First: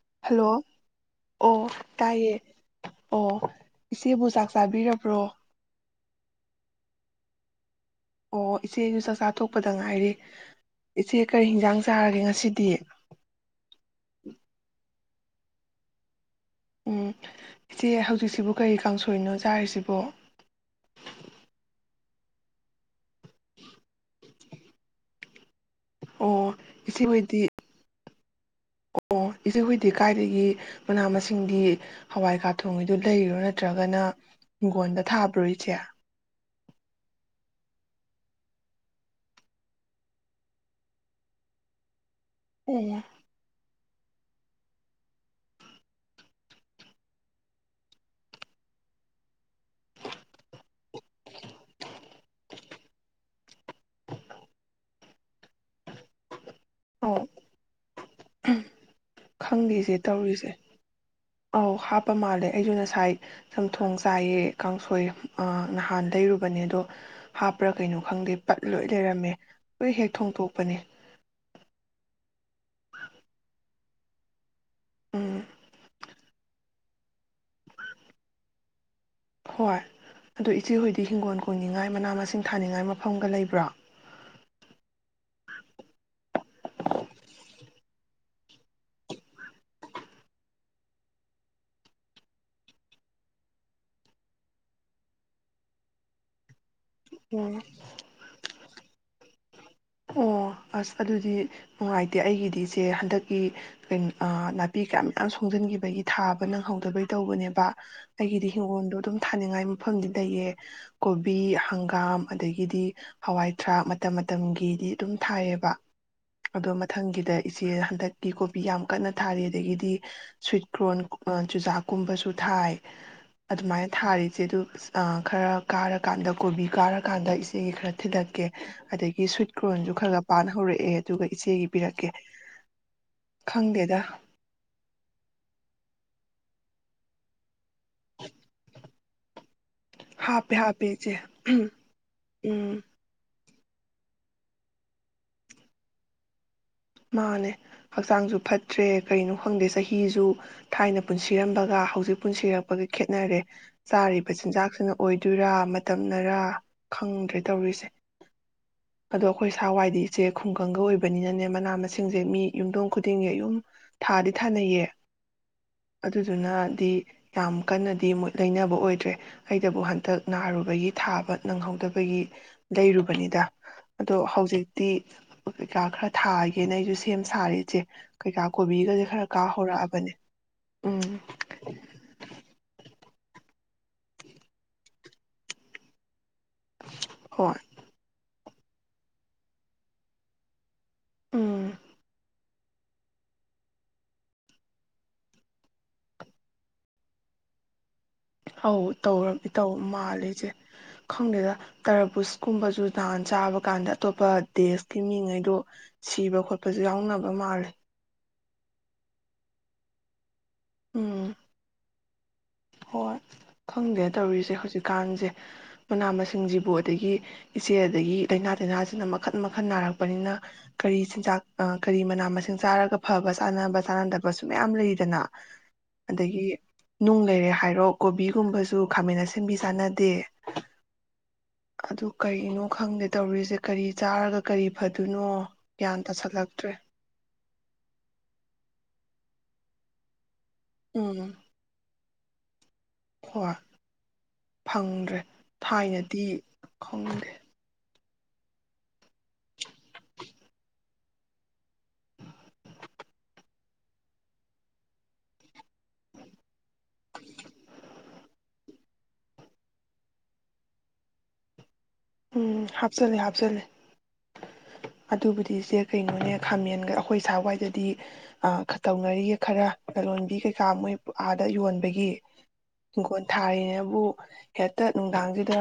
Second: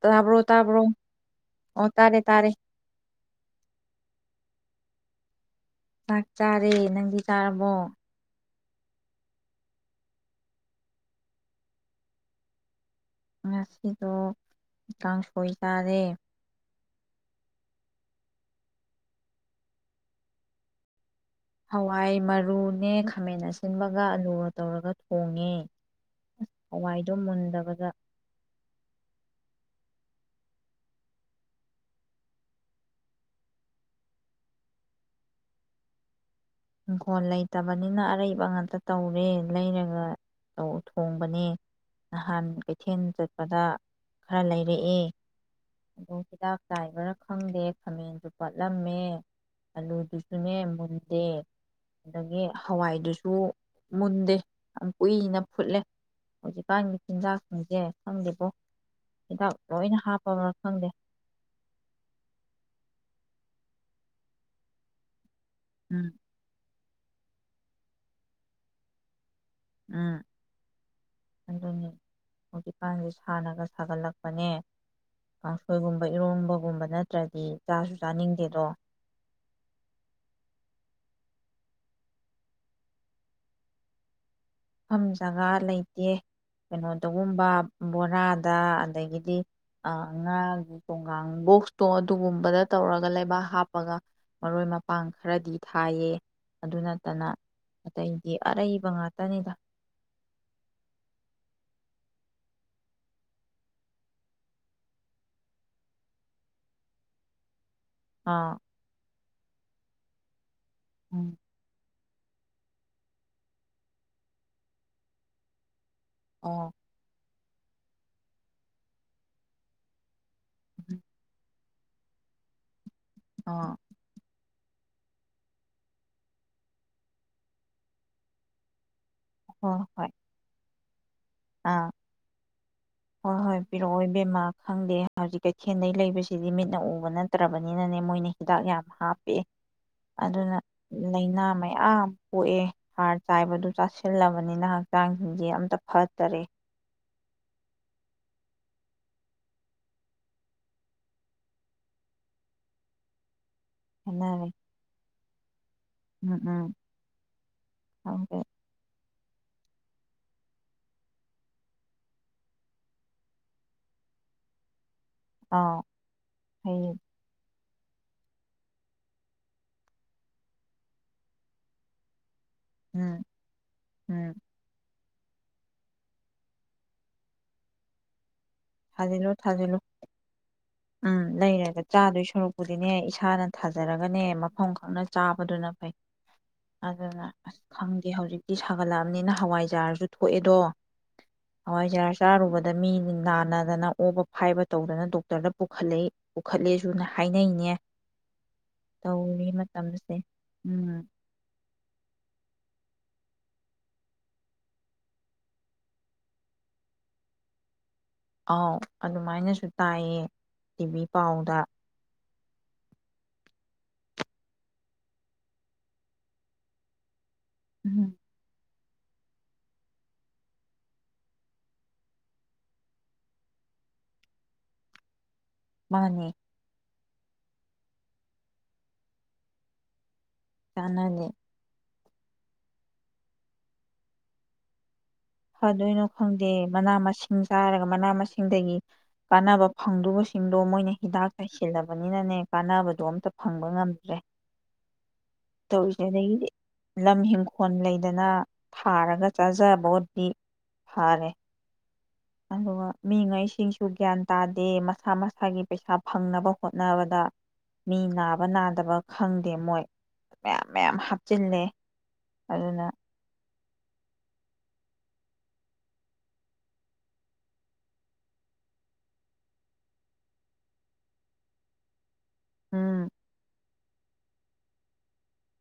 ꯇꯥꯕ꯭ꯔꯣ ꯍꯜꯂꯣ ꯇꯥꯕ꯭ꯔꯣ ꯑꯣ ꯇꯥꯔꯦ ꯇꯥꯏꯌꯦ ꯇꯥꯔꯦ ꯑꯣ ꯏꯆꯦ ꯕꯨ ꯆꯥꯛ ꯆꯥꯕꯤꯔꯕ꯭ꯔꯣ ꯆꯥꯛ ꯆꯥꯔꯦ ꯅꯪꯗꯤ ꯆꯥꯔꯕꯣ ꯑꯣ ꯏꯆꯦꯁꯨ ꯆꯥꯛꯆꯥ ꯇꯣꯛꯄꯗ ꯉꯥꯏꯔꯤ ꯏꯆꯦ ꯀꯔꯤ ꯍꯤꯟꯖꯥꯡ ꯆꯥꯔꯒꯦ ꯉꯁꯤꯗꯤ ꯉꯁꯤꯗꯣ ꯀꯥꯡꯁꯣꯏ ꯆꯥꯔꯦ ꯎꯝ ꯏꯆꯦ ꯍꯧꯖꯤꯛꯁꯤꯕꯨ ꯀꯔꯤ ꯀꯥꯡꯁꯣꯏꯅꯣ ꯆꯥꯔꯤꯁꯤꯕꯣ ꯍꯋꯥꯏ ꯃꯔꯨꯅꯦ ꯈꯥꯃꯦꯟ ꯑꯁꯤꯟꯕꯒ ꯑꯂꯨꯒ ꯇꯧꯔꯒ ꯊꯣꯡꯉꯦ ꯑꯣ ꯍꯋꯥꯏꯗꯣ ꯏꯆꯦꯍꯣꯏꯗꯤ ꯃꯨꯟꯗꯕꯗ ꯑꯣ ꯏꯆꯦꯍꯣꯏꯗꯤ ꯀꯥꯏꯗꯒꯤ ꯃꯅꯥ ꯃꯁꯤꯡꯗꯤ ꯍꯋꯥꯏ ꯀꯥ ꯊꯣꯡꯉꯤꯗꯨ ꯂꯩꯔꯤꯔꯣ ꯅꯠꯇ꯭ꯔꯒꯅ ꯍꯤꯡꯒꯣꯟꯗ ꯊꯥꯕ꯭ꯔꯣ ꯏꯆꯦ ꯏꯪꯈꯣꯜ ꯂꯩꯇꯕꯅꯤꯅ ꯑꯔꯩꯕ ꯉꯥꯛꯇ ꯇꯧꯔꯦ ꯂꯩꯔꯒ ꯊꯣꯡꯕꯅꯦ ꯅꯍꯥꯟ ꯑꯣ ꯀꯩꯊꯦꯜ ꯆꯠꯄꯗ ꯈꯔ ꯂꯩꯔꯛꯑꯦ ꯑꯗꯣ ꯍꯤꯗꯥꯛ ꯆꯥꯏꯕꯔꯥ ꯈꯪꯗꯦ ꯈꯥꯃꯦꯟꯗꯨ ꯄꯠꯂꯝꯃꯦ ꯑꯂꯨꯗꯨꯁꯨꯅꯦ ꯃꯨꯟꯗꯦ ꯑꯗꯒꯤ ꯍꯋꯥꯏꯗꯨꯁꯨ ꯃꯨꯟꯗꯦ ꯌꯥꯝ ꯀꯨꯏꯅ ꯐꯨꯠꯂꯦ ꯑꯣ ꯍꯧꯖꯤꯛꯀꯥꯟꯒꯤꯆꯤꯟꯖꯥꯛꯁꯤꯡꯁꯦ ꯑꯪꯗꯦ ꯀꯣ ꯈꯪꯗꯦꯁꯦ ꯇꯧꯔꯤꯁꯦ ꯑꯧ ꯍꯥꯞꯄ ꯃꯥꯜꯂꯦ ꯑꯩꯁꯨ ꯉꯁꯥꯏ ꯁꯝꯊꯣꯡ ꯆꯥꯏꯌꯦ ꯀꯥꯡꯁꯣꯏ ꯎꯝ ꯅꯍꯥꯟꯗꯒꯩꯔꯨꯕꯅꯦ ꯑꯗꯣ ꯍꯥꯞꯄ꯭ꯔꯥ ꯀꯩꯅꯣ ꯈꯪꯗꯦ ꯄꯠ ꯂꯣꯏ ꯂꯩꯔꯝꯃꯦ ꯂꯣꯏ ꯍꯦꯛ ꯎꯝ ꯊꯣꯡꯗꯣꯛꯄꯅꯦ ꯑꯗꯨꯅꯤ ꯍꯧꯖꯤꯛꯀꯥꯟꯁꯦ ꯁꯥꯟꯅꯒ ꯁꯥꯒꯠꯂꯛꯄꯅꯦ ꯎꯝ ꯑꯈꯣꯏꯒꯨꯝ ꯏꯔꯣꯝꯕꯒꯨꯝꯕ ꯅꯠꯇ꯭ꯔꯗꯤ ꯆꯥꯁꯨ ꯆꯥꯅꯤꯡꯗꯦꯗꯣ ꯍꯣꯏ ꯑꯗꯨ ꯏꯆꯦꯍꯣꯏꯗꯤ ꯍꯤꯡꯒꯣꯜ ꯀꯣꯏꯅꯤꯡꯉꯥꯏ ꯃꯅꯥ ꯃꯁꯤꯡ ꯊꯥꯅꯤꯡꯉꯥꯏ ꯃꯐꯝꯒ ꯂꯩꯕ꯭ꯔꯣ ꯃꯐꯝ ꯖꯒꯥ ꯂꯩꯇꯦ ꯀꯩꯅꯣꯗꯒꯨꯝꯕ ꯕꯣꯔꯥꯗ ꯑꯗꯒꯤꯗꯤ ꯉꯥꯒꯤ ꯊꯣꯡꯒꯥꯡ ꯕꯣꯛꯁꯇꯣ ꯑꯗꯨꯒꯨꯝꯕꯗ ꯇꯧꯔꯒ ꯂꯩꯕꯥꯛ ꯍꯥꯞꯄꯒ ꯃꯔꯣꯏ ꯃꯄꯥꯡ ꯈꯔꯗꯤ ꯊꯥꯏꯌꯦ ꯑꯗꯨ ꯅꯠꯇꯅ ꯎꯝ ꯑꯇꯩꯗꯤ ꯑꯔꯩꯕ ꯉꯥꯛꯇꯅꯤꯗ ꯑꯣ ꯑꯁ ꯑꯗꯨꯗꯤ ꯅꯨꯡꯉꯥꯏꯇꯦ ꯑꯩꯒꯤꯗꯤꯁꯦ ꯍꯟꯗꯛꯀꯤꯑ ꯅꯥꯄꯤ ꯀꯌꯥ ꯃꯌꯥꯝ ꯁꯣꯡꯖꯟꯈꯤꯕꯒꯤ ꯊꯥꯕ ꯅꯪꯍꯧꯗꯕꯩ ꯇꯧꯕꯅꯦꯕ ꯑꯥ ꯑꯩꯒꯤꯗꯤ ꯍꯤꯡꯒꯣꯟꯗꯣ ꯑꯗꯨꯝ ꯊꯥꯅꯤꯡꯉꯥꯏ ꯃꯐꯝꯗꯤ ꯂꯩꯌꯦ ꯎꯝ ꯀꯣꯕꯤ ꯍꯪꯒꯥ ꯍꯪꯒꯥꯝ ꯑꯗꯒꯤꯗꯤ ꯍꯋꯥꯏꯊꯔꯥꯛ ꯃꯇꯝ ꯃꯇꯝꯒꯤ ꯀꯗꯤ ꯑꯗꯨꯝ ꯊꯥꯏꯌꯦꯕ ꯑꯗꯣ ꯑꯣ ꯃꯊꯪꯒꯤꯗ ꯏꯆꯦ ꯍꯟꯗꯛꯀꯤ ꯀꯣꯕꯤ ꯌꯥꯝ ꯀꯟꯅ ꯊꯥꯔꯤ ꯑꯗꯒꯤꯗꯤ ꯁꯨꯏꯀꯣꯟ ꯀꯨꯕ ꯆꯨꯖꯥꯛ ꯨꯀꯨꯝꯕꯁꯨ ꯊꯥꯏ ꯑꯥ ꯑꯗꯨꯃꯥꯏꯅ ꯊꯥꯔꯤꯁꯦ ꯑꯗꯨ ꯑ ꯈꯔ ꯀꯥꯔꯀꯥꯟꯗ ꯀꯣꯕꯤ ꯀꯥꯔꯀꯥꯟꯗ ꯏꯆꯦꯒꯤ ꯈꯔ ꯊꯤꯜꯂꯛꯀꯦ ꯑꯗꯒꯤ ꯍꯣꯏ ꯀ꯭ꯔꯣꯟꯁꯨ ꯈꯔ ꯍꯣꯏ ꯈꯔ ꯄꯥꯟ ꯍꯧꯔꯛꯑꯦ ꯑꯗꯨꯒ ꯏꯆꯦꯒꯤ ꯑꯥ ꯄꯤꯔꯛꯀꯦ ꯍꯣꯏ ꯍꯣꯏ ꯈꯪꯗꯦꯗ ꯄꯤꯔꯛꯑꯣꯏ ꯕꯦꯝꯃꯥ ꯈꯪꯗꯦ ꯍꯧꯖꯤꯛ ꯀꯩꯊꯦꯜꯗꯩ ꯂꯩꯕꯁꯤ ꯁꯤꯗꯤ ꯃꯤꯠꯅ ꯎꯕ ꯅꯠꯇ꯭ꯔ ꯕꯅꯤꯅꯅꯦ ꯃꯣꯏꯅ ꯍꯤꯗꯥꯛ ꯌꯥꯝ ꯍꯥꯞꯄꯦ ꯑꯗꯨꯅ ꯍꯥꯞꯄꯦ ꯍꯥꯞꯄꯦ ꯏꯆꯦ ꯅꯩꯅꯥ ꯃꯌꯥꯝ ꯄꯣꯛꯑꯦ ꯎꯝ ꯍꯥꯔ ꯆꯥꯏꯕꯗꯨ ꯆꯥꯁꯤꯜꯂꯕꯅꯤꯅ ꯍꯛꯆꯥꯡꯁꯤꯡꯁꯦ ꯑꯝꯇ ꯐꯠ ꯇꯔꯦ ꯃꯥꯅꯦ ꯍꯛꯆꯥꯡꯁꯨ ꯐꯠꯇ꯭ꯔꯦ ꯀꯔꯤꯅꯣ ꯈꯪꯗꯦ ꯆꯍꯤꯁꯨ ꯊꯥꯏꯅ ꯄꯨꯟꯁꯤꯔꯝꯕꯒ ꯍꯧꯖꯤꯛ ꯄꯨꯟꯁꯤꯔꯛꯄꯒ ꯈꯦꯠꯅꯔꯦ ꯆꯥꯔꯤꯕ ꯍꯥꯏꯅꯔꯦ ꯆꯤꯟꯖꯥꯛꯁꯤꯅ ꯑꯣꯏꯗꯣꯏꯔꯥ ꯃꯇꯝꯅꯔꯥ ꯎꯝ ꯎꯝ ꯈꯪꯗ꯭ꯔꯦ ꯇꯧꯔꯤꯁꯦ ꯈꯪꯗꯦ ꯑꯗꯣ ꯑꯩꯈꯣꯏ ꯁꯥꯍꯋꯥꯏꯗꯤ ꯏꯆꯦ ꯈꯨꯡꯒꯪꯒ ꯑꯣꯏꯕꯅꯤꯅꯅꯦ ꯃꯅꯥ ꯃꯁꯤꯡꯁꯦ ꯃꯤ ꯌꯨꯝꯊꯣꯡ ꯈꯨꯗꯤꯡꯒꯤ ꯌꯨꯝ ꯊꯥꯗꯤ ꯊꯥꯅꯩꯌꯦ ꯑꯥꯎ ꯍꯩ ꯑꯗꯨꯗꯨꯅꯗꯤ ꯌꯥꯝ ꯀꯟꯅꯗꯤ ꯃꯣꯏ ꯂꯩꯅꯕ ꯑꯣꯏꯗ꯭ꯔꯦ ꯑꯩꯗꯕꯨ ꯍꯟꯇꯛ ꯅꯥꯔꯨꯕꯒꯤ ꯊꯥꯕ ꯅꯪꯍꯧꯗꯕꯒꯤ ꯎꯝ ꯂꯩꯔꯨꯕꯅꯤꯗ ꯑꯗꯣ ꯎꯝ ꯍꯧꯖꯤꯛꯇꯤ ꯀꯩꯀꯥ ꯈꯔ ꯊꯥꯏ ꯒꯦꯅ ꯁꯦꯝ ꯁꯥꯔꯤ ꯏꯆꯦ ꯀꯩꯀꯥ ꯀꯣꯕꯤꯒꯁꯦ ꯈꯔ ꯊꯥꯖꯤꯜꯂꯨ ꯀꯥ ꯊꯥꯖꯤꯜꯂꯣ ꯍꯧꯔꯛꯑꯕꯅꯦ ꯎꯝ ꯂꯩꯔꯦꯒ ꯆꯥꯗꯣꯏ ꯁꯣꯔꯨꯛꯄꯨꯗꯤꯅꯦ ꯏꯁ ꯏꯁꯥꯅ ꯊꯥꯖꯔꯒꯅꯦ ꯃꯐꯝ ꯈꯛꯅ ꯆꯥꯕꯗꯨꯅ ꯐꯩ ꯑꯗꯨꯅ ꯍꯣꯏ ꯑꯁ ꯈꯪꯗꯦ ꯍꯧꯖꯤꯛ ꯁꯤ ꯁꯥꯒꯠꯂꯛꯑꯕꯅꯤꯅ ꯍꯋꯥꯏꯖꯥꯔꯁꯨ ꯊꯣꯛꯑꯦꯗꯣ ꯎꯝ ꯍꯋꯥꯏ ꯖꯥꯔ ꯁꯔꯨ ꯗ ꯃꯤ ꯅ ꯗꯅ ꯑꯣꯕ ꯐꯥꯏꯕ ꯇꯧꯗꯅ ꯗꯣꯛꯇꯔꯗ ꯄꯨꯈꯠꯂꯛꯏ ꯄꯨꯈꯠꯂꯦꯁꯨ ꯍꯥꯏꯅꯩꯅꯦ ꯑꯧ ꯇꯧꯔ ꯇꯧꯔꯤ ꯏ ꯇꯧ ꯃꯇꯝꯁꯦ ꯃꯥꯜꯂꯤ ꯏꯆꯦ ꯎꯝ ꯈꯪꯗꯦꯗ ꯇꯔꯕꯨꯁꯀꯨꯝꯕꯁꯨ ꯅꯍꯥꯟ ꯆꯥꯕ ꯀꯥꯟꯗ ꯑꯇꯣꯞꯄ ꯗꯦꯁꯀꯤ ꯃꯤꯉꯩꯗ ꯁꯤꯕ ꯈꯣꯠꯄꯁꯨ ꯌꯥꯎꯅꯕ ꯃꯥꯜꯂꯦ ꯑꯥꯎ ꯑꯗꯨꯃꯥꯏꯅꯁꯨ ꯇꯥꯏꯌꯦ ꯇꯤꯕꯤ ꯎꯝ ꯄꯥꯎꯗ ꯍꯣꯏ ꯈꯪꯗꯦ ꯇꯧꯔꯤꯁꯦ ꯍꯧꯖꯤꯛꯀꯥꯟꯁꯦ ꯃꯅꯥ ꯃꯁꯤꯡꯁꯤꯕꯨ ꯑꯗꯒꯤ ꯏꯆꯦ ꯎꯝ ꯑꯗꯒꯤ ꯂꯩꯅꯥ ꯇꯤꯟꯅꯥꯁ ꯑꯁꯤꯅ ꯃꯈꯟ ꯃꯈꯜ ꯅꯥꯔꯛꯄꯅꯤꯅ ꯀꯔꯤ ꯆꯤꯟꯖꯥꯛ ꯀꯔꯤ ꯃꯅꯥ ꯃꯁꯤꯡ ꯆꯥꯔꯒ ꯐꯕ ꯆꯥꯟꯅꯕ ꯆꯥꯟꯅꯗꯕꯁꯨ ꯃꯌꯥꯝ ꯂꯩꯔꯤꯗꯅ ꯃꯥꯅꯦ ꯑꯗꯒꯤ ꯅꯨꯡ ꯂꯩꯔꯦ ꯍꯥꯏꯔꯣ ꯀꯣꯕꯤꯒꯨꯝꯕꯁꯨ ꯈꯥꯃꯦꯟ ꯑꯥꯁꯤꯟꯕꯤ ꯆꯥꯟꯅꯗꯦ ꯆꯥꯅꯗꯦ ꯀꯔꯤꯅꯣ ꯈꯪꯗꯦ ꯇꯧꯔꯤꯁꯦ ꯀꯔꯤ ꯆꯥꯔꯒ ꯀꯔꯤ ꯐꯠ ꯐꯗꯣꯏꯅꯣ ꯈꯪꯗꯦ ꯃꯅꯥ ꯃꯁꯤꯡ ꯏꯁꯤꯡ ꯆꯥꯔꯒ ꯃꯅꯥ ꯃꯁꯤꯡꯗꯒꯤ ꯀꯥꯟꯅꯕ ꯐꯪꯗꯕꯁꯤꯡ ꯁꯤꯡꯗꯣ ꯃꯣꯏꯅ ꯍꯤꯗꯥꯛ ꯎꯝ ꯀꯥꯏꯁꯤꯜꯂꯕ ꯕꯅꯤꯅꯅꯦ ꯀꯥꯟꯅꯕꯗꯣ ꯑꯝꯇ ꯍꯣꯏ ꯐꯪꯕ ꯉꯝꯗ꯭ꯔꯦ ꯐꯪꯗ꯭ꯔꯦ ꯇꯧꯔꯤꯁꯦ ꯊꯥꯏꯅꯗꯤ ꯑꯗꯒꯤꯗꯤ ꯂꯝ ꯈꯪꯗꯦ ꯏꯤꯡꯈꯣꯜ ꯂꯩ ꯑꯗꯨꯅ ꯊꯥꯔꯒ ꯆꯥꯖꯕ ꯐꯔꯦ ꯑꯗꯨꯒ ꯃꯤꯉꯩꯁꯤꯡꯁꯨ ꯒ꯭ꯌꯥꯟ ꯇꯥꯗꯦ ꯃꯁꯥ ꯃꯁꯥꯒꯤ ꯄꯩꯁꯥ ꯐꯪꯅꯕ ꯍꯣꯠꯅꯕꯗ ꯃꯤ ꯅꯥꯕ ꯅꯥꯗꯕ ꯈꯪꯗꯦ ꯃꯣꯏ ꯃꯌꯥꯝ ꯃꯌꯥꯝ ꯍꯥꯞꯆꯤꯜꯂꯦ ꯎꯝ ꯑꯗꯨꯅ ꯍꯥꯞꯆꯜꯂꯦ ꯍꯥꯞꯆꯂꯦ ꯑꯗꯨꯕꯨꯗꯤ ꯏꯆꯦ ꯀꯩꯅꯣꯅꯦ ꯈꯥꯃꯦꯟꯒ ꯑꯩꯈꯣꯏ ꯁꯥꯏꯋꯥꯏꯗꯗꯤ ꯑ ꯇꯧꯅꯔꯤꯌꯦ ꯈꯔ ꯂꯂꯣꯟꯕꯤ ꯀꯩꯀꯥ ꯃꯣꯏ ꯑꯥꯗ ꯌꯣꯟꯕꯒꯤ ꯎꯝ ꯏꯪꯈꯣꯟ ꯊꯥꯔꯤꯅꯦꯅ ꯕꯨ ꯍꯦꯛꯇ ꯅꯨꯡꯗꯥꯡꯁꯤꯗ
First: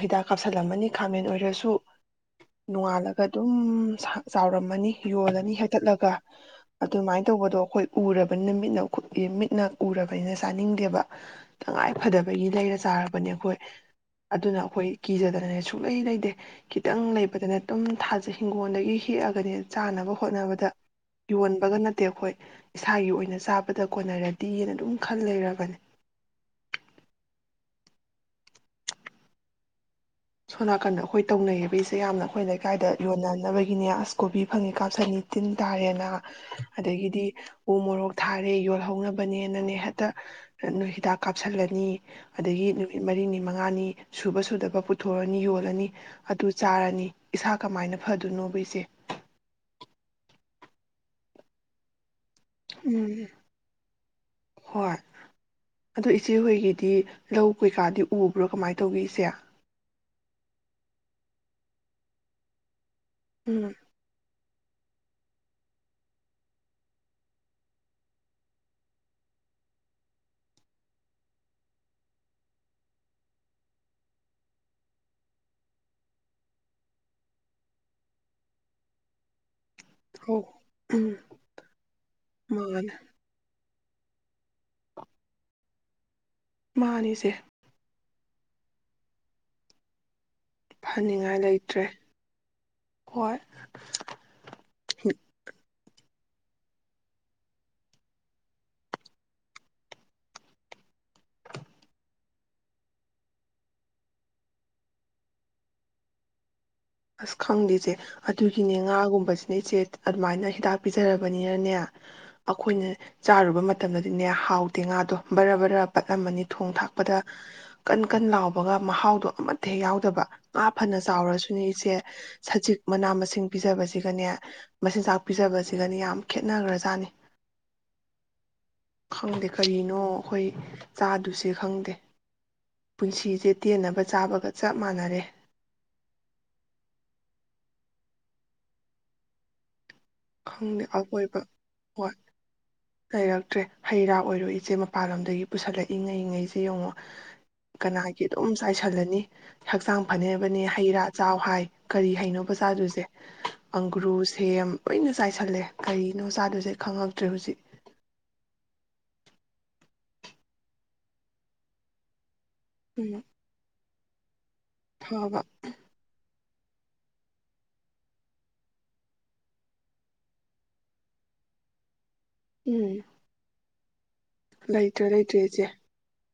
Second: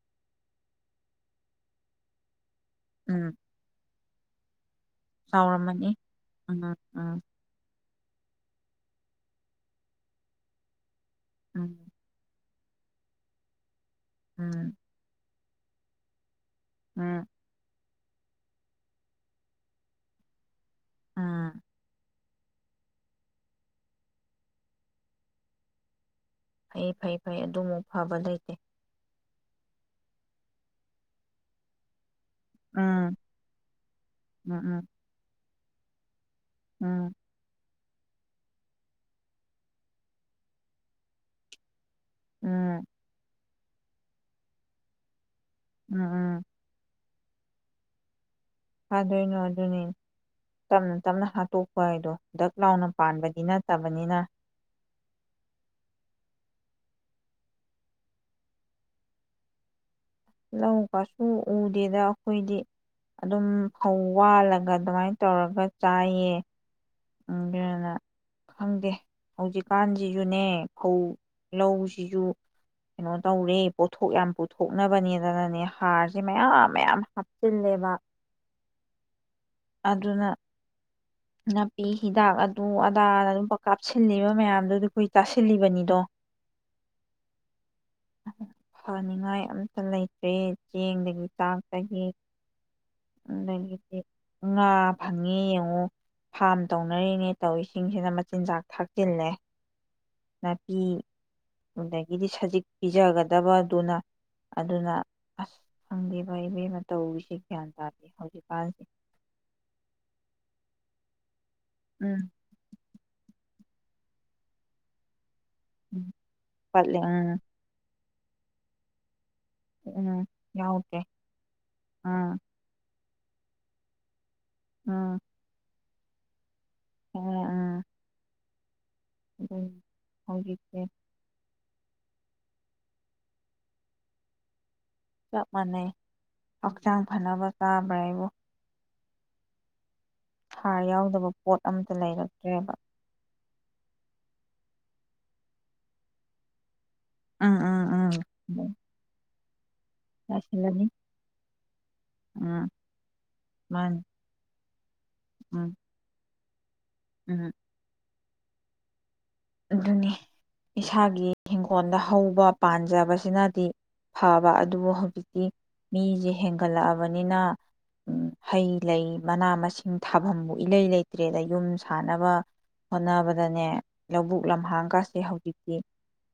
ꯍꯤꯗꯥꯛ ꯀꯥꯞꯁꯤꯜꯂꯝꯃꯅꯤ ꯈꯥꯃꯦꯟ ꯑꯣꯏꯔꯁꯨ ꯎꯝ ꯑꯗꯨꯝ ꯆꯥꯎꯔꯝꯃꯅꯤ ꯌꯣꯜꯂꯅꯤ ꯁꯥꯎꯔꯝꯃꯅꯤ ꯍꯩꯊꯠꯂꯒ ꯎꯝ ꯎꯝ ꯑꯗꯨꯃꯥꯏꯅ ꯇꯧꯕꯗꯣ ꯑꯩꯈꯣꯏ ꯎꯔꯕꯅꯤꯅ ꯃꯤꯠꯅ ꯃꯤꯠꯅ ꯎꯔꯕꯅꯤꯅ ꯆꯥꯅꯤꯡꯗꯦꯕ ꯎꯝ ꯇꯉꯥꯏ ꯐꯗꯕꯒꯤ ꯂꯩꯔ ꯆꯥꯔꯕꯅꯦ ꯑꯩꯈꯣꯏ ꯑꯗꯨꯅ ꯎꯝ ꯑꯩꯈꯣꯏ ꯀꯤꯖꯗꯅ ꯅꯦ ꯁꯨꯛꯂꯩ ꯂꯩꯇꯦ ꯈꯤꯇꯪ ꯎꯝ ꯂꯩꯕꯗꯅ ꯑꯗꯨꯝ ꯊꯥꯖꯦ ꯍꯤꯡꯒꯣꯜꯗꯒꯤ ꯍꯦꯛꯑꯒꯅꯦ ꯆꯥꯅꯕ ꯍꯣꯠꯅꯕꯗ ꯎꯝ ꯌꯣꯟꯕꯒ ꯅꯠꯇꯦ ꯑꯩꯈꯣꯏ ꯏꯁꯥꯒꯤ ꯑꯣꯏꯅ ꯆꯥꯕꯗ ꯀꯣꯟꯅꯔꯗꯤꯅ ꯑꯗꯨꯝ ꯈꯜ ꯂꯩꯔꯕꯅꯦ ꯐꯩ ꯐꯩ ꯐꯩ ꯑꯗꯨꯃꯨꯛ ꯐꯕ ꯂꯩꯇꯦ ꯁꯣ ꯅꯥꯀꯟꯗ ꯑꯩꯈꯣꯏ ꯇꯧꯅꯩꯌꯦꯕ ꯏꯆꯦ ꯌꯥꯝꯅ ꯑꯩꯈꯣꯏ ꯂꯩꯀꯥꯏꯗ ꯎꯝ ꯌꯣꯟꯅꯅꯕꯒꯤꯅꯦ ꯑꯁ ꯀꯣꯕꯤ ꯎꯝ ꯐꯪꯉꯦ ꯎꯝ ꯀꯥꯞꯁꯥꯅꯤ ꯇꯤꯟ ꯇꯥꯔꯦꯅ ꯎꯝ ꯑꯗꯒꯤꯗꯤ ꯎ ꯃꯣꯔꯣꯛ ꯊꯥꯔꯦ ꯌꯣꯜꯍꯧꯅꯕꯅꯦꯅꯅꯦ ꯍꯦꯛꯇ ꯅꯣꯏ ꯍꯤꯗꯥꯛ ꯀꯥꯞꯁꯤꯜꯂꯅꯤ ꯑꯗꯒꯤ ꯎꯝ ꯅꯨꯃꯤꯠ ꯃꯔꯤꯅꯤ ꯃꯉꯥꯅꯤ ꯁꯨꯕ ꯁꯨꯗꯕ ꯕꯨꯠ ꯊꯣꯏ ꯑꯅꯤ ꯌꯣꯜꯂꯅꯤ ꯎꯝ ꯎꯝ ꯑꯗꯨ ꯆꯥꯔꯅꯤ ꯏꯁꯥ ꯀꯃꯥꯏꯅ ꯐꯗꯣꯏꯅꯣ ꯐꯗꯣꯏꯅꯣ ꯑꯗꯨꯅꯤ ꯇꯞꯅ ꯇꯞꯅ ꯍꯥꯠꯇꯣꯛꯄ ꯍꯥꯏꯗꯣ ꯗꯛ ꯂꯥꯎꯅ ꯄꯥꯟꯕꯗꯤ ꯅꯠꯇꯕꯅꯤꯅ ꯑꯗꯨ ꯏꯆꯦꯍꯣꯏꯒꯤꯗꯤ ꯂꯧ ꯀꯩꯀꯥꯗꯤ ꯎꯕ꯭ꯔꯥ ꯀꯃꯥꯏꯅ ꯇꯧꯒꯦ ꯏꯆꯦ ꯂꯧ ꯀꯁꯨ ꯎꯗꯦꯗ ꯑꯩꯈꯣꯏꯗꯤ ꯑꯗꯨꯝ ꯎꯝ ꯐꯧ ꯋꯥꯜꯂꯒ ꯑ ꯑꯗꯨꯃꯥꯏꯅ ꯇꯧꯔꯒ ꯆꯥꯏꯌꯦ ꯑꯗꯨꯅ ꯈꯪꯗꯦ ꯍꯧꯖꯤꯛꯀꯥꯟꯁꯤꯁꯨꯅꯦ ꯐꯧ ꯂꯧꯁꯤꯁꯨ ꯀꯩꯅꯣ ꯇꯧꯔꯦ ꯄꯣꯠꯊꯣꯛ ꯌꯥꯝ ꯄꯨꯊꯣꯛꯅꯕꯅꯦꯗꯅꯅꯦ ꯍꯥꯔꯁꯦ ꯃꯌꯥꯝ ꯃꯌꯥꯝ ꯍꯥꯞꯆꯤꯜꯂꯦꯕ ꯑꯗꯨꯅ ꯍ ꯎꯝ ꯅꯥꯄꯤ ꯍꯤꯗꯥꯛ ꯑꯗꯨ ꯃꯥꯅꯦ ꯑꯗꯥꯗ ꯑꯗꯨꯝ ꯀꯥꯞꯁꯤꯜꯂꯤꯕ ꯃꯌꯥꯝꯗꯨꯗ ꯑꯩꯈꯣꯏ ꯇꯥꯁꯤꯜꯂꯤꯕꯅꯤꯗꯣ ꯃꯥꯅꯤꯁꯦ ꯐꯅꯤꯡꯉꯥꯏ ꯑꯝꯇ ꯂꯩꯇꯦ ꯆꯦ ꯆꯦꯡꯗꯒꯤ ꯐꯅꯤꯡꯉꯥꯏ ꯂꯩꯇ꯭ꯔꯦ ꯇꯥꯛꯇꯒꯤ ꯍꯣꯏ ꯑꯗꯒꯤꯗꯤ ꯉꯥ ꯐꯪꯉꯤ ꯌꯦꯡꯉꯣ ꯐꯥꯝ ꯇꯧꯅꯔꯤꯉꯩ ꯇꯧꯔꯤꯁꯤꯡꯁꯤꯅ ꯃꯆꯤꯟꯖꯥꯛ ꯊꯥꯛꯆꯤꯜꯂꯦ ꯅꯥꯄꯤ ꯑꯗꯒꯤꯗꯤ ꯁꯖꯤꯛ ꯄꯤꯖꯒꯗꯕꯗꯨꯅ ꯑꯗꯨꯅ ꯑꯁ ꯈꯪꯕ ꯏꯕꯦꯝ ꯑꯁ ꯈꯪꯗꯦꯆꯦ ꯑꯗꯨꯒꯤꯅꯦ ꯉꯥꯒꯨꯝꯕꯁꯤꯅ ꯏꯆꯦ ꯑꯗꯨꯃꯥꯏꯅ ꯍꯤꯗꯥꯛ ꯄꯤꯖꯔꯕꯅꯤ ꯎꯝ ꯑꯈꯣꯏꯅ ꯆꯥꯔꯨꯕ ꯇꯝꯗꯗꯤꯅꯦ ꯍꯥꯎꯗꯦ ꯉꯥꯗꯣ ꯕꯔ ꯕꯔ ꯎꯝ ꯄꯠꯂꯝꯃꯅꯤ ꯊꯣꯡ ꯄꯠꯂꯦ ꯊꯥꯛꯄꯗ ꯎꯝ ꯀꯟ ꯀꯟ ꯂꯥꯎꯕꯒ ꯃꯍꯥꯎꯗꯣ ꯑꯃꯠꯇ ꯍꯦꯛ ꯌꯥꯎꯗꯕ ꯎꯝ ꯉꯥ ꯐꯅ ꯌꯥꯎꯗ꯭ꯔꯦ ꯆꯥꯎꯔꯁꯨ ꯂꯩꯁꯦ ꯎꯝ ꯁꯖꯤꯛ ꯃꯅꯥ ꯃꯁꯤꯡ ꯄꯤꯖꯕꯁꯤꯒꯅꯦ ꯃꯆꯤꯟ ꯖꯥꯛ ꯄꯤꯖꯕꯁꯦ ꯁꯤꯒꯅꯤ ꯌꯥꯝ ꯈꯦꯠꯅꯈ꯭ꯔꯁꯦ ꯑꯣ ꯎꯪ ꯈꯪꯗꯦ ꯀꯔꯤꯅꯣ ꯑꯩꯈꯣꯏ ꯍꯧꯖꯤꯛꯁꯦ ꯆꯥꯗꯨꯁꯦ ꯈꯪꯗꯦ ꯄꯨꯟꯁꯤꯁꯦ ꯇꯦꯟꯅꯕ ꯆꯥꯕꯒ ꯆ ꯆꯞ ꯃꯥꯟꯅꯔꯦ ꯆꯞ ꯃꯥꯟꯅꯩ ꯍꯛꯆꯥꯡ ꯐꯅꯕ ꯆꯥꯕ꯭ꯔꯥ ꯍꯥꯏꯕꯨ ꯍꯥꯔ ꯈꯪꯗ ꯌꯥꯎꯗꯕ ꯑꯀꯣꯏꯕ ꯄꯣꯠ ꯑꯝꯇ ꯋꯥꯠ ꯂꯩꯔꯛꯇ꯭ꯔꯦꯕ ꯂꯩꯔꯛꯇ꯭ꯔꯦ ꯍꯩ ꯔꯥ ꯑꯣꯏꯔꯣꯏꯏ ꯏꯆꯦ ꯃꯄꯥꯟ ꯂꯝꯣꯝꯗꯒꯤ ꯄꯨꯁꯜꯂꯛꯏ ꯉꯩꯉꯩꯁꯦ ꯌꯦꯡꯉꯣ ꯎꯝ ꯎꯝ ꯎꯝ ꯀꯅꯥꯒꯤ ꯑꯗꯨꯝ ꯎꯝ ꯆꯥꯏꯁꯜꯂꯅꯤ ꯍꯛꯆꯥꯡ ꯐꯅꯕꯅꯦ ꯌꯥꯁꯤꯜꯂꯅꯤ ꯍꯩ ꯔꯥ ꯆꯥꯎ ꯍꯥꯏ ꯀꯔꯤ ꯎꯝ ꯍꯥꯏꯩꯅꯣꯕꯆꯥꯗꯨꯁꯦ ꯃꯥꯅꯤ ꯑꯪꯒ꯭ꯔꯨ ꯁꯦꯝ ꯂꯣꯏꯅ ꯎꯝ ꯆꯥꯏꯁꯜꯂꯦ ꯀꯔꯤꯅꯣ ꯆꯥꯗ ꯈꯪꯉꯛꯇ꯭ꯔꯦ ꯎꯝ ꯍꯧꯖꯤꯛ ꯑꯗꯨꯅꯤ ꯏꯁꯥꯒꯤ ꯏꯪꯈꯣꯜꯗ ꯍꯧꯕ ꯎꯝ ꯄꯥꯟꯖꯕꯁꯤꯅꯗꯤ ꯍꯥꯥꯎ ꯑꯗꯨꯕꯨ ꯐꯕ ꯍꯧꯖꯤꯛꯇꯤ ꯃꯤꯁꯦ ꯍꯦꯟꯒꯠꯂꯛꯑꯕꯅꯤꯅ ꯍꯩ ꯂꯩ ꯃꯅꯥ ꯃꯁꯤꯡ ꯊꯥꯐꯝꯕꯨ ꯏꯂꯩ ꯂꯩꯇ꯭ꯔꯦꯗ ꯌꯨꯝ ꯁꯥꯟꯅꯕ ꯕꯥ ꯎꯝ ꯍꯣꯠꯅꯕꯗꯅꯦ ꯂꯧꯕꯨꯛ ꯂꯩꯇ꯭ꯔꯦ ꯂꯝꯍꯥꯡꯒꯁꯦ ꯂꯩꯇ꯭ꯔꯦ ꯏꯆꯦ ꯍꯧꯖꯤꯛꯇꯤ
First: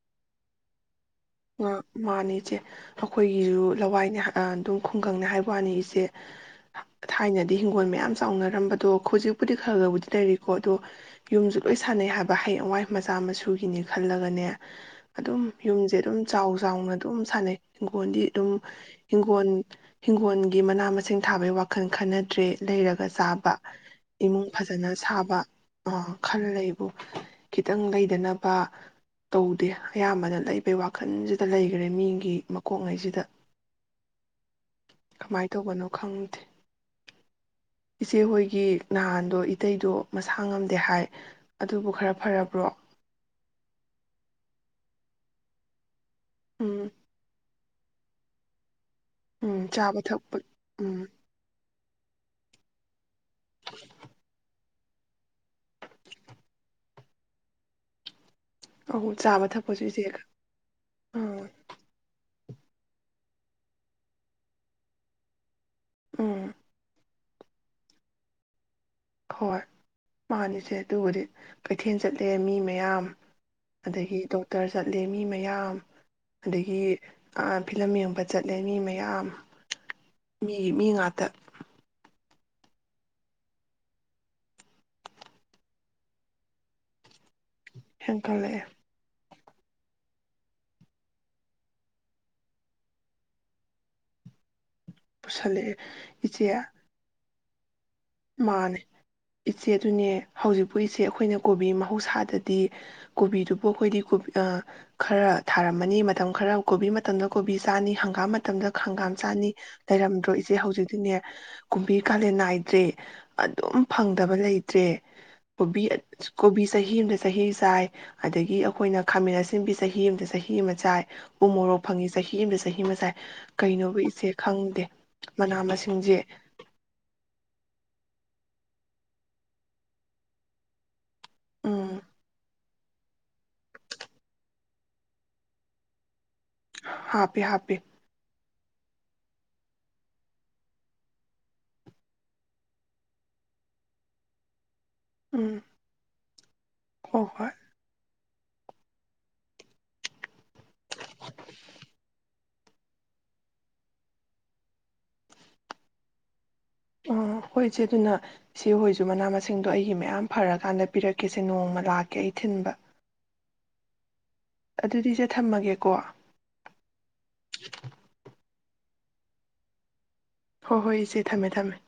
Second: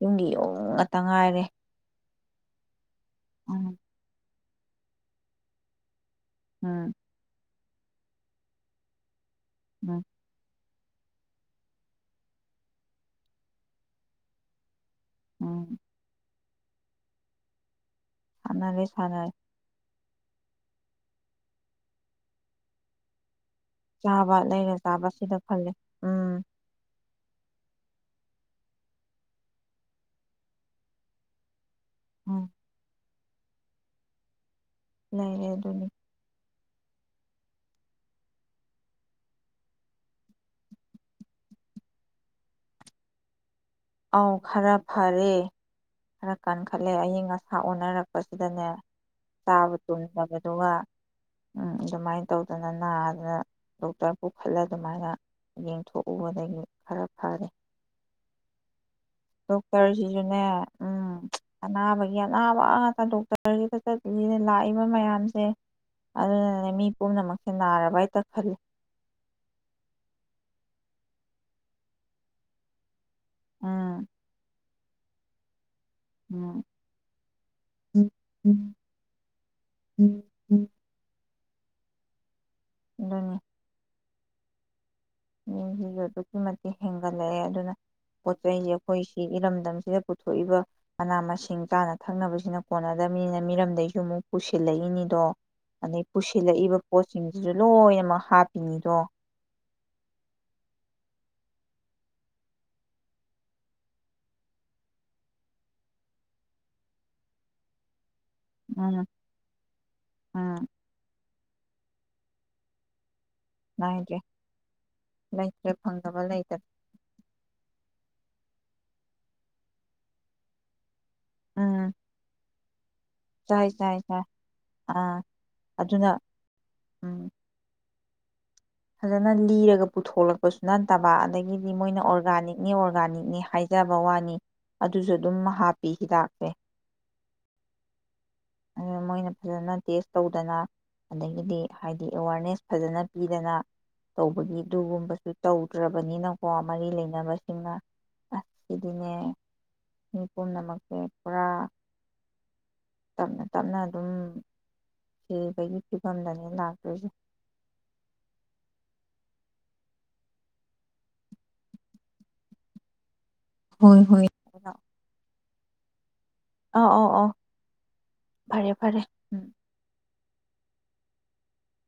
ꯌꯨꯡꯒꯤ ꯌꯨꯝ ꯉꯥ ꯑ ꯃꯥꯅꯤ ꯏꯆꯦ ꯑꯩꯈꯣꯏꯒꯤꯁꯨ ꯎꯝ ꯂꯋꯥꯏꯅꯦ ꯑꯗꯨ ꯈꯨꯡꯒꯪꯅꯦ ꯍꯥꯏꯕ ꯋꯥꯅꯤ ꯏꯆꯦ ꯎꯝ ꯊꯥꯏꯅꯗꯤ ꯍꯤꯡꯒꯣꯜ ꯃꯌꯥꯝ ꯆꯥꯎꯅꯔꯝꯕꯗꯣ ꯈꯨꯖꯤꯛ ꯄꯨꯗꯤ ꯎꯝ ꯈꯒꯕꯨꯗꯤ ꯂꯩꯔꯤꯀꯣ ꯑꯗꯣ ꯌꯨꯝꯁꯨ ꯂꯣꯏ ꯁꯥꯟꯅꯩ ꯍꯥꯏꯕ ꯍꯌꯦꯡꯋꯥꯏ ꯃꯆꯥ ꯃ ꯁꯨꯒꯤꯅꯤ ꯈꯜꯂꯒꯅꯦ ꯑꯗꯨꯝ ꯎꯝ ꯌꯨꯝꯁꯦ ꯑꯗꯨꯝ ꯆꯥꯎ ꯆꯥꯎꯅ ꯑꯗꯨꯝ ꯁꯥꯟꯅꯩ ꯍꯤꯡꯒꯣꯜꯗꯤ ꯑꯗꯨꯝ ꯁꯥꯟꯅꯔꯦ ꯁꯥꯟꯅꯔꯦ ꯍꯤꯡꯒꯣꯟ ꯍꯤꯡꯒꯣꯜꯒꯤ ꯃꯅꯥ ꯃꯁꯤꯡ ꯊꯥꯕꯒꯤ ꯋꯥꯈꯜ ꯈꯟꯅꯗ꯭ꯔꯦ ꯂꯩꯔꯒ ꯆꯥꯕ ꯆꯥꯕ ꯏꯃꯨꯡ ꯂꯩꯔ ꯐꯖꯅ ꯆꯥꯕꯁꯤꯗ ꯁꯥꯕ ꯈꯜꯂꯦ ꯑ ꯎꯝ ꯈꯜ ꯂꯩꯕꯨ ꯈꯤꯇꯪ ꯂꯩꯗꯅꯕ ꯇꯧꯗꯦ ꯑꯌꯥꯝꯕꯅ ꯂꯩꯕꯩ ꯋꯥ ꯈꯟꯁꯤꯗ ꯂꯩ [unintelligible] ꯃꯤꯒꯤ ꯎꯝ ꯃꯀꯣꯛꯉꯩꯁꯤꯗ ꯂꯩꯔꯦ ꯀꯃꯥꯏꯅ ꯑꯗꯨꯅꯤ ꯇꯧꯕꯅꯣ ꯈꯪꯗꯦ ꯏꯆꯦꯍꯣꯏꯒꯤ ꯅꯍꯥꯟꯗꯣ ꯏꯇꯩꯗꯣ ꯃꯁꯥ ꯉꯝꯗꯦ ꯍꯥꯏ ꯑꯗꯨꯕꯨ ꯈꯔ ꯐꯔꯕ꯭ꯔꯣ ꯑꯥꯎ ꯈꯔ ꯐꯔꯦ ꯈꯔ ꯎꯝ ꯀꯟꯈꯠꯂꯦ ꯑꯏꯪ ꯑꯁꯥ ꯑꯣꯅꯔꯛꯄꯁꯤꯗꯅꯦ ꯎꯝ ꯆꯥꯕ ꯊꯛꯄ ꯇꯨꯃꯗꯕꯗꯨꯉ ꯎꯝ ꯎꯝ ꯑꯗꯨꯃꯥꯏꯅ ꯇꯧꯗꯅ ꯅꯥ ꯗꯣꯛꯇꯔ ꯄꯨꯈꯥꯠ ꯑꯗꯨꯃꯥꯏꯅ ꯌꯦꯡꯊꯣꯛꯎꯕꯗꯒꯤ ꯈꯔ ꯐꯔꯦ ꯑꯧ ꯆꯥꯕ ꯊꯛꯄꯁꯨ ꯏꯆꯦ ꯗꯣꯛꯇꯔꯁꯤꯁꯨꯅꯦ ꯎꯝ ꯑꯅꯥꯕꯒꯤ ꯅꯕꯥ ꯑꯥ ꯇꯥꯅꯥ ꯗꯣꯛꯇꯔꯒꯤꯗ ꯆꯠꯄꯁꯤꯅꯦ ꯂꯥꯛꯏꯕ ꯃꯌꯥꯝꯁꯦ ꯎꯝ ꯑꯗꯨꯅꯥꯅꯦ ꯃꯤ ꯄꯣꯃꯅꯥꯃꯛ ꯁꯦ ꯅꯥꯔꯕ ꯍꯥꯏꯇ ꯈꯜꯂꯤ ꯍꯣꯏ ꯃꯥꯅꯤ ꯏꯆꯦ ꯑꯗꯨꯕꯨꯗꯤ ꯀꯩꯊꯦꯜ ꯆꯠꯂꯦ ꯃꯤ ꯃꯌꯥꯝ ꯎꯝ ꯑꯗꯒꯤ ꯗꯣꯛꯇꯔꯁ ꯆꯠꯂꯦ ꯃꯤ ꯃꯌꯥꯝ ꯎꯝ ꯑꯗꯒꯤ ꯐꯤꯂꯝ ꯌꯦꯡꯕ ꯆꯠꯂꯦ ꯎꯝ ꯃꯤ ꯃꯌꯥꯝ ꯎꯝ ꯃꯤꯒꯤ ꯎꯝ ꯃꯤ ꯉꯥꯛꯇ ꯑꯗꯨꯅꯤ ꯃꯤꯁꯤꯁꯨ ꯑꯗꯨꯛꯀꯤ ꯃꯇꯤꯛ ꯂꯛꯑꯦ ꯑꯗꯨꯅ ꯄꯣꯠ ꯍꯦꯟꯀꯠꯂꯛꯑꯦ ꯆꯩꯩꯁꯦ ꯑꯩꯈꯣꯏ ꯏꯔꯝꯗꯝꯁꯤꯗ ꯄꯨꯊꯣꯛꯏꯕ ꯃꯅꯥ ꯃꯁꯤꯡ ꯆꯥꯅ ꯊꯛꯅꯕꯁꯤꯅ ꯀꯣꯟꯅꯗꯕꯅꯤꯅ ꯃꯤꯔꯝꯗꯒꯤꯁꯨ ꯑꯃꯨꯛ ꯄꯨꯁꯤꯜꯂꯛ ꯅꯤꯗꯣ ꯄꯨꯁꯜꯂꯛꯑꯦ ꯑꯗꯩ ꯏꯆꯦ ꯄꯨꯁꯤꯜꯂꯛꯕ ꯄꯣꯠ ꯁꯤꯡꯁꯤꯁꯨ ꯂꯣꯏ ꯃꯥꯅꯦ ꯍꯥꯞꯄꯤꯅꯤꯗꯣ ꯏꯆꯦ ꯑꯗꯨꯅꯦ ꯍꯧꯖꯤꯛꯄꯨ ꯏꯆꯦ ꯑꯩꯈꯣꯏꯅ ꯀꯣꯕꯤ ꯃꯍꯧꯁꯥꯗꯗꯤ ꯀꯣꯕꯤꯗꯨꯕꯨ ꯑꯩꯈꯣꯏꯗꯤ ꯈꯔ ꯊꯥꯔꯝꯃꯅꯤ ꯃꯇꯝ ꯈꯔ ꯀꯣꯕꯤ ꯃꯇꯝꯗ ꯀꯣꯕꯤ ꯆꯥꯅꯤ ꯍꯪꯒꯥꯝ ꯃꯇꯝꯗ ꯎꯝ ꯍꯪꯒꯥꯝ ꯆꯥꯅꯤ ꯂꯩꯔꯝꯗ꯭ꯔꯣ ꯏꯆꯦ ꯎꯝ ꯍꯧꯖꯤꯛꯇꯤꯅꯦ ꯀꯨꯝꯕꯤ ꯀꯥꯂꯦꯟ ꯅꯥꯏꯗ꯭ꯔꯦ ꯑꯗꯨꯝ ꯅꯥꯏꯗ꯭ꯔꯦ ꯐꯪꯗꯕ ꯂꯩꯇ꯭ꯔꯦ ꯂꯩꯇ꯭ꯔꯦ ꯀꯣꯕꯤ ꯐꯪꯗꯕ ꯂꯩꯇ꯭ꯔꯦ ꯀꯣꯕꯤ ꯆꯍꯤ ꯑꯃꯗ ꯆꯍꯤ ꯆꯥꯏ ꯑꯗꯒꯤ ꯗꯒꯤ ꯑꯩꯈꯣꯏꯅ ꯈꯥꯃꯦꯟ ꯑꯁꯤꯟꯕꯤ ꯆꯍꯤ ꯑꯃꯗ ꯆꯍꯤ ꯑꯃ ꯆꯥꯏ ꯎꯃꯣꯔꯣꯛ ꯎꯝ ꯐꯪꯉꯤ ꯆꯍꯤ ꯑꯃꯗ ꯆꯍꯤ ꯑꯃ ꯆꯥꯏ ꯆꯥꯏ ꯀꯩꯅꯣꯕꯨ ꯆꯥꯏ ꯏꯆꯦ ꯈꯪꯗꯦ ꯑꯥ ꯃꯅꯥ ꯃꯁꯤꯡꯁꯦ ꯑꯗꯨꯅ ꯎꯝ ꯐꯖꯅ ꯂꯤꯔꯒ ꯄꯨꯊꯣꯛꯂꯛꯄꯁꯨ ꯅꯠꯇꯕ ꯑꯗꯒꯤꯗꯤ ꯃꯣꯏꯅ ꯎꯝ ꯑꯣꯔꯒꯥꯅꯤꯛꯅꯤ ꯑꯣꯔꯒꯥꯅꯤꯛꯅꯤ ꯍꯥꯏꯖꯕ ꯋꯥꯅꯤ ꯑꯗꯨꯁꯨ ꯑꯗꯨꯝ ꯍꯥꯞꯄꯤ ꯍꯤꯗꯥꯛꯁꯦ ꯍꯥꯄꯦ ꯍꯥꯄꯦ ꯑꯗꯨꯅ ꯃꯣꯏꯅ ꯐꯖꯅ ꯇꯦꯁ ꯇꯧꯗꯅ ꯑꯗꯒꯤꯗꯤ ꯍꯥꯏꯗꯤ ꯑꯦꯋꯥꯔꯅꯦꯁ ꯐꯖꯅ ꯄꯤꯗꯅ ꯇꯧꯕꯒꯤ ꯑꯗꯨꯒꯨꯝꯕꯁꯨ ꯎꯝ ꯇꯧꯗ꯭ꯔꯕꯅꯤꯅꯀꯣ ꯃꯔꯤ ꯍꯣꯏ ꯍꯣꯏ ꯂꯩꯅꯕꯁꯤꯡꯅ ꯑꯁꯤꯗꯤꯅꯦ ꯃꯤ ꯄꯨꯝꯅꯃꯛꯁꯦ ꯄꯨꯔꯥ ꯇꯞꯅ ꯇꯞꯅ ꯑꯗꯨꯝ ꯁꯤꯕꯒꯤ ꯐꯤꯕꯝꯗꯅꯤ ꯂꯥꯛ ꯎꯝ ꯍꯣꯏ ꯏꯆꯦ ꯑꯗꯨꯅ ꯏꯆꯦ ꯍꯣꯏꯁꯨ ꯃꯅꯥ ꯃꯁꯤꯡ ꯁꯤꯡꯗꯣ ꯑꯩꯒꯤ ꯃꯌꯥꯝ ꯐꯔꯀꯥꯟꯗ ꯄꯤꯔꯛꯀꯦꯁꯦ ꯅꯣꯡꯃ ꯂꯥꯛꯀꯦ ꯑꯩ ꯊꯤꯟꯕ ꯍꯣꯏ ꯍꯣꯏ ꯑꯗꯨꯗꯤ ꯏꯆꯦ ꯊꯝꯃꯒꯦꯀꯣ ꯑꯧ ꯑꯧ ꯑꯧ ꯐꯔꯦ ꯐꯔꯦ ꯎꯝ ꯍꯣꯏ ꯍꯣꯏ ꯏꯆꯦ ꯊꯝꯃꯦ ꯊꯝꯃꯦ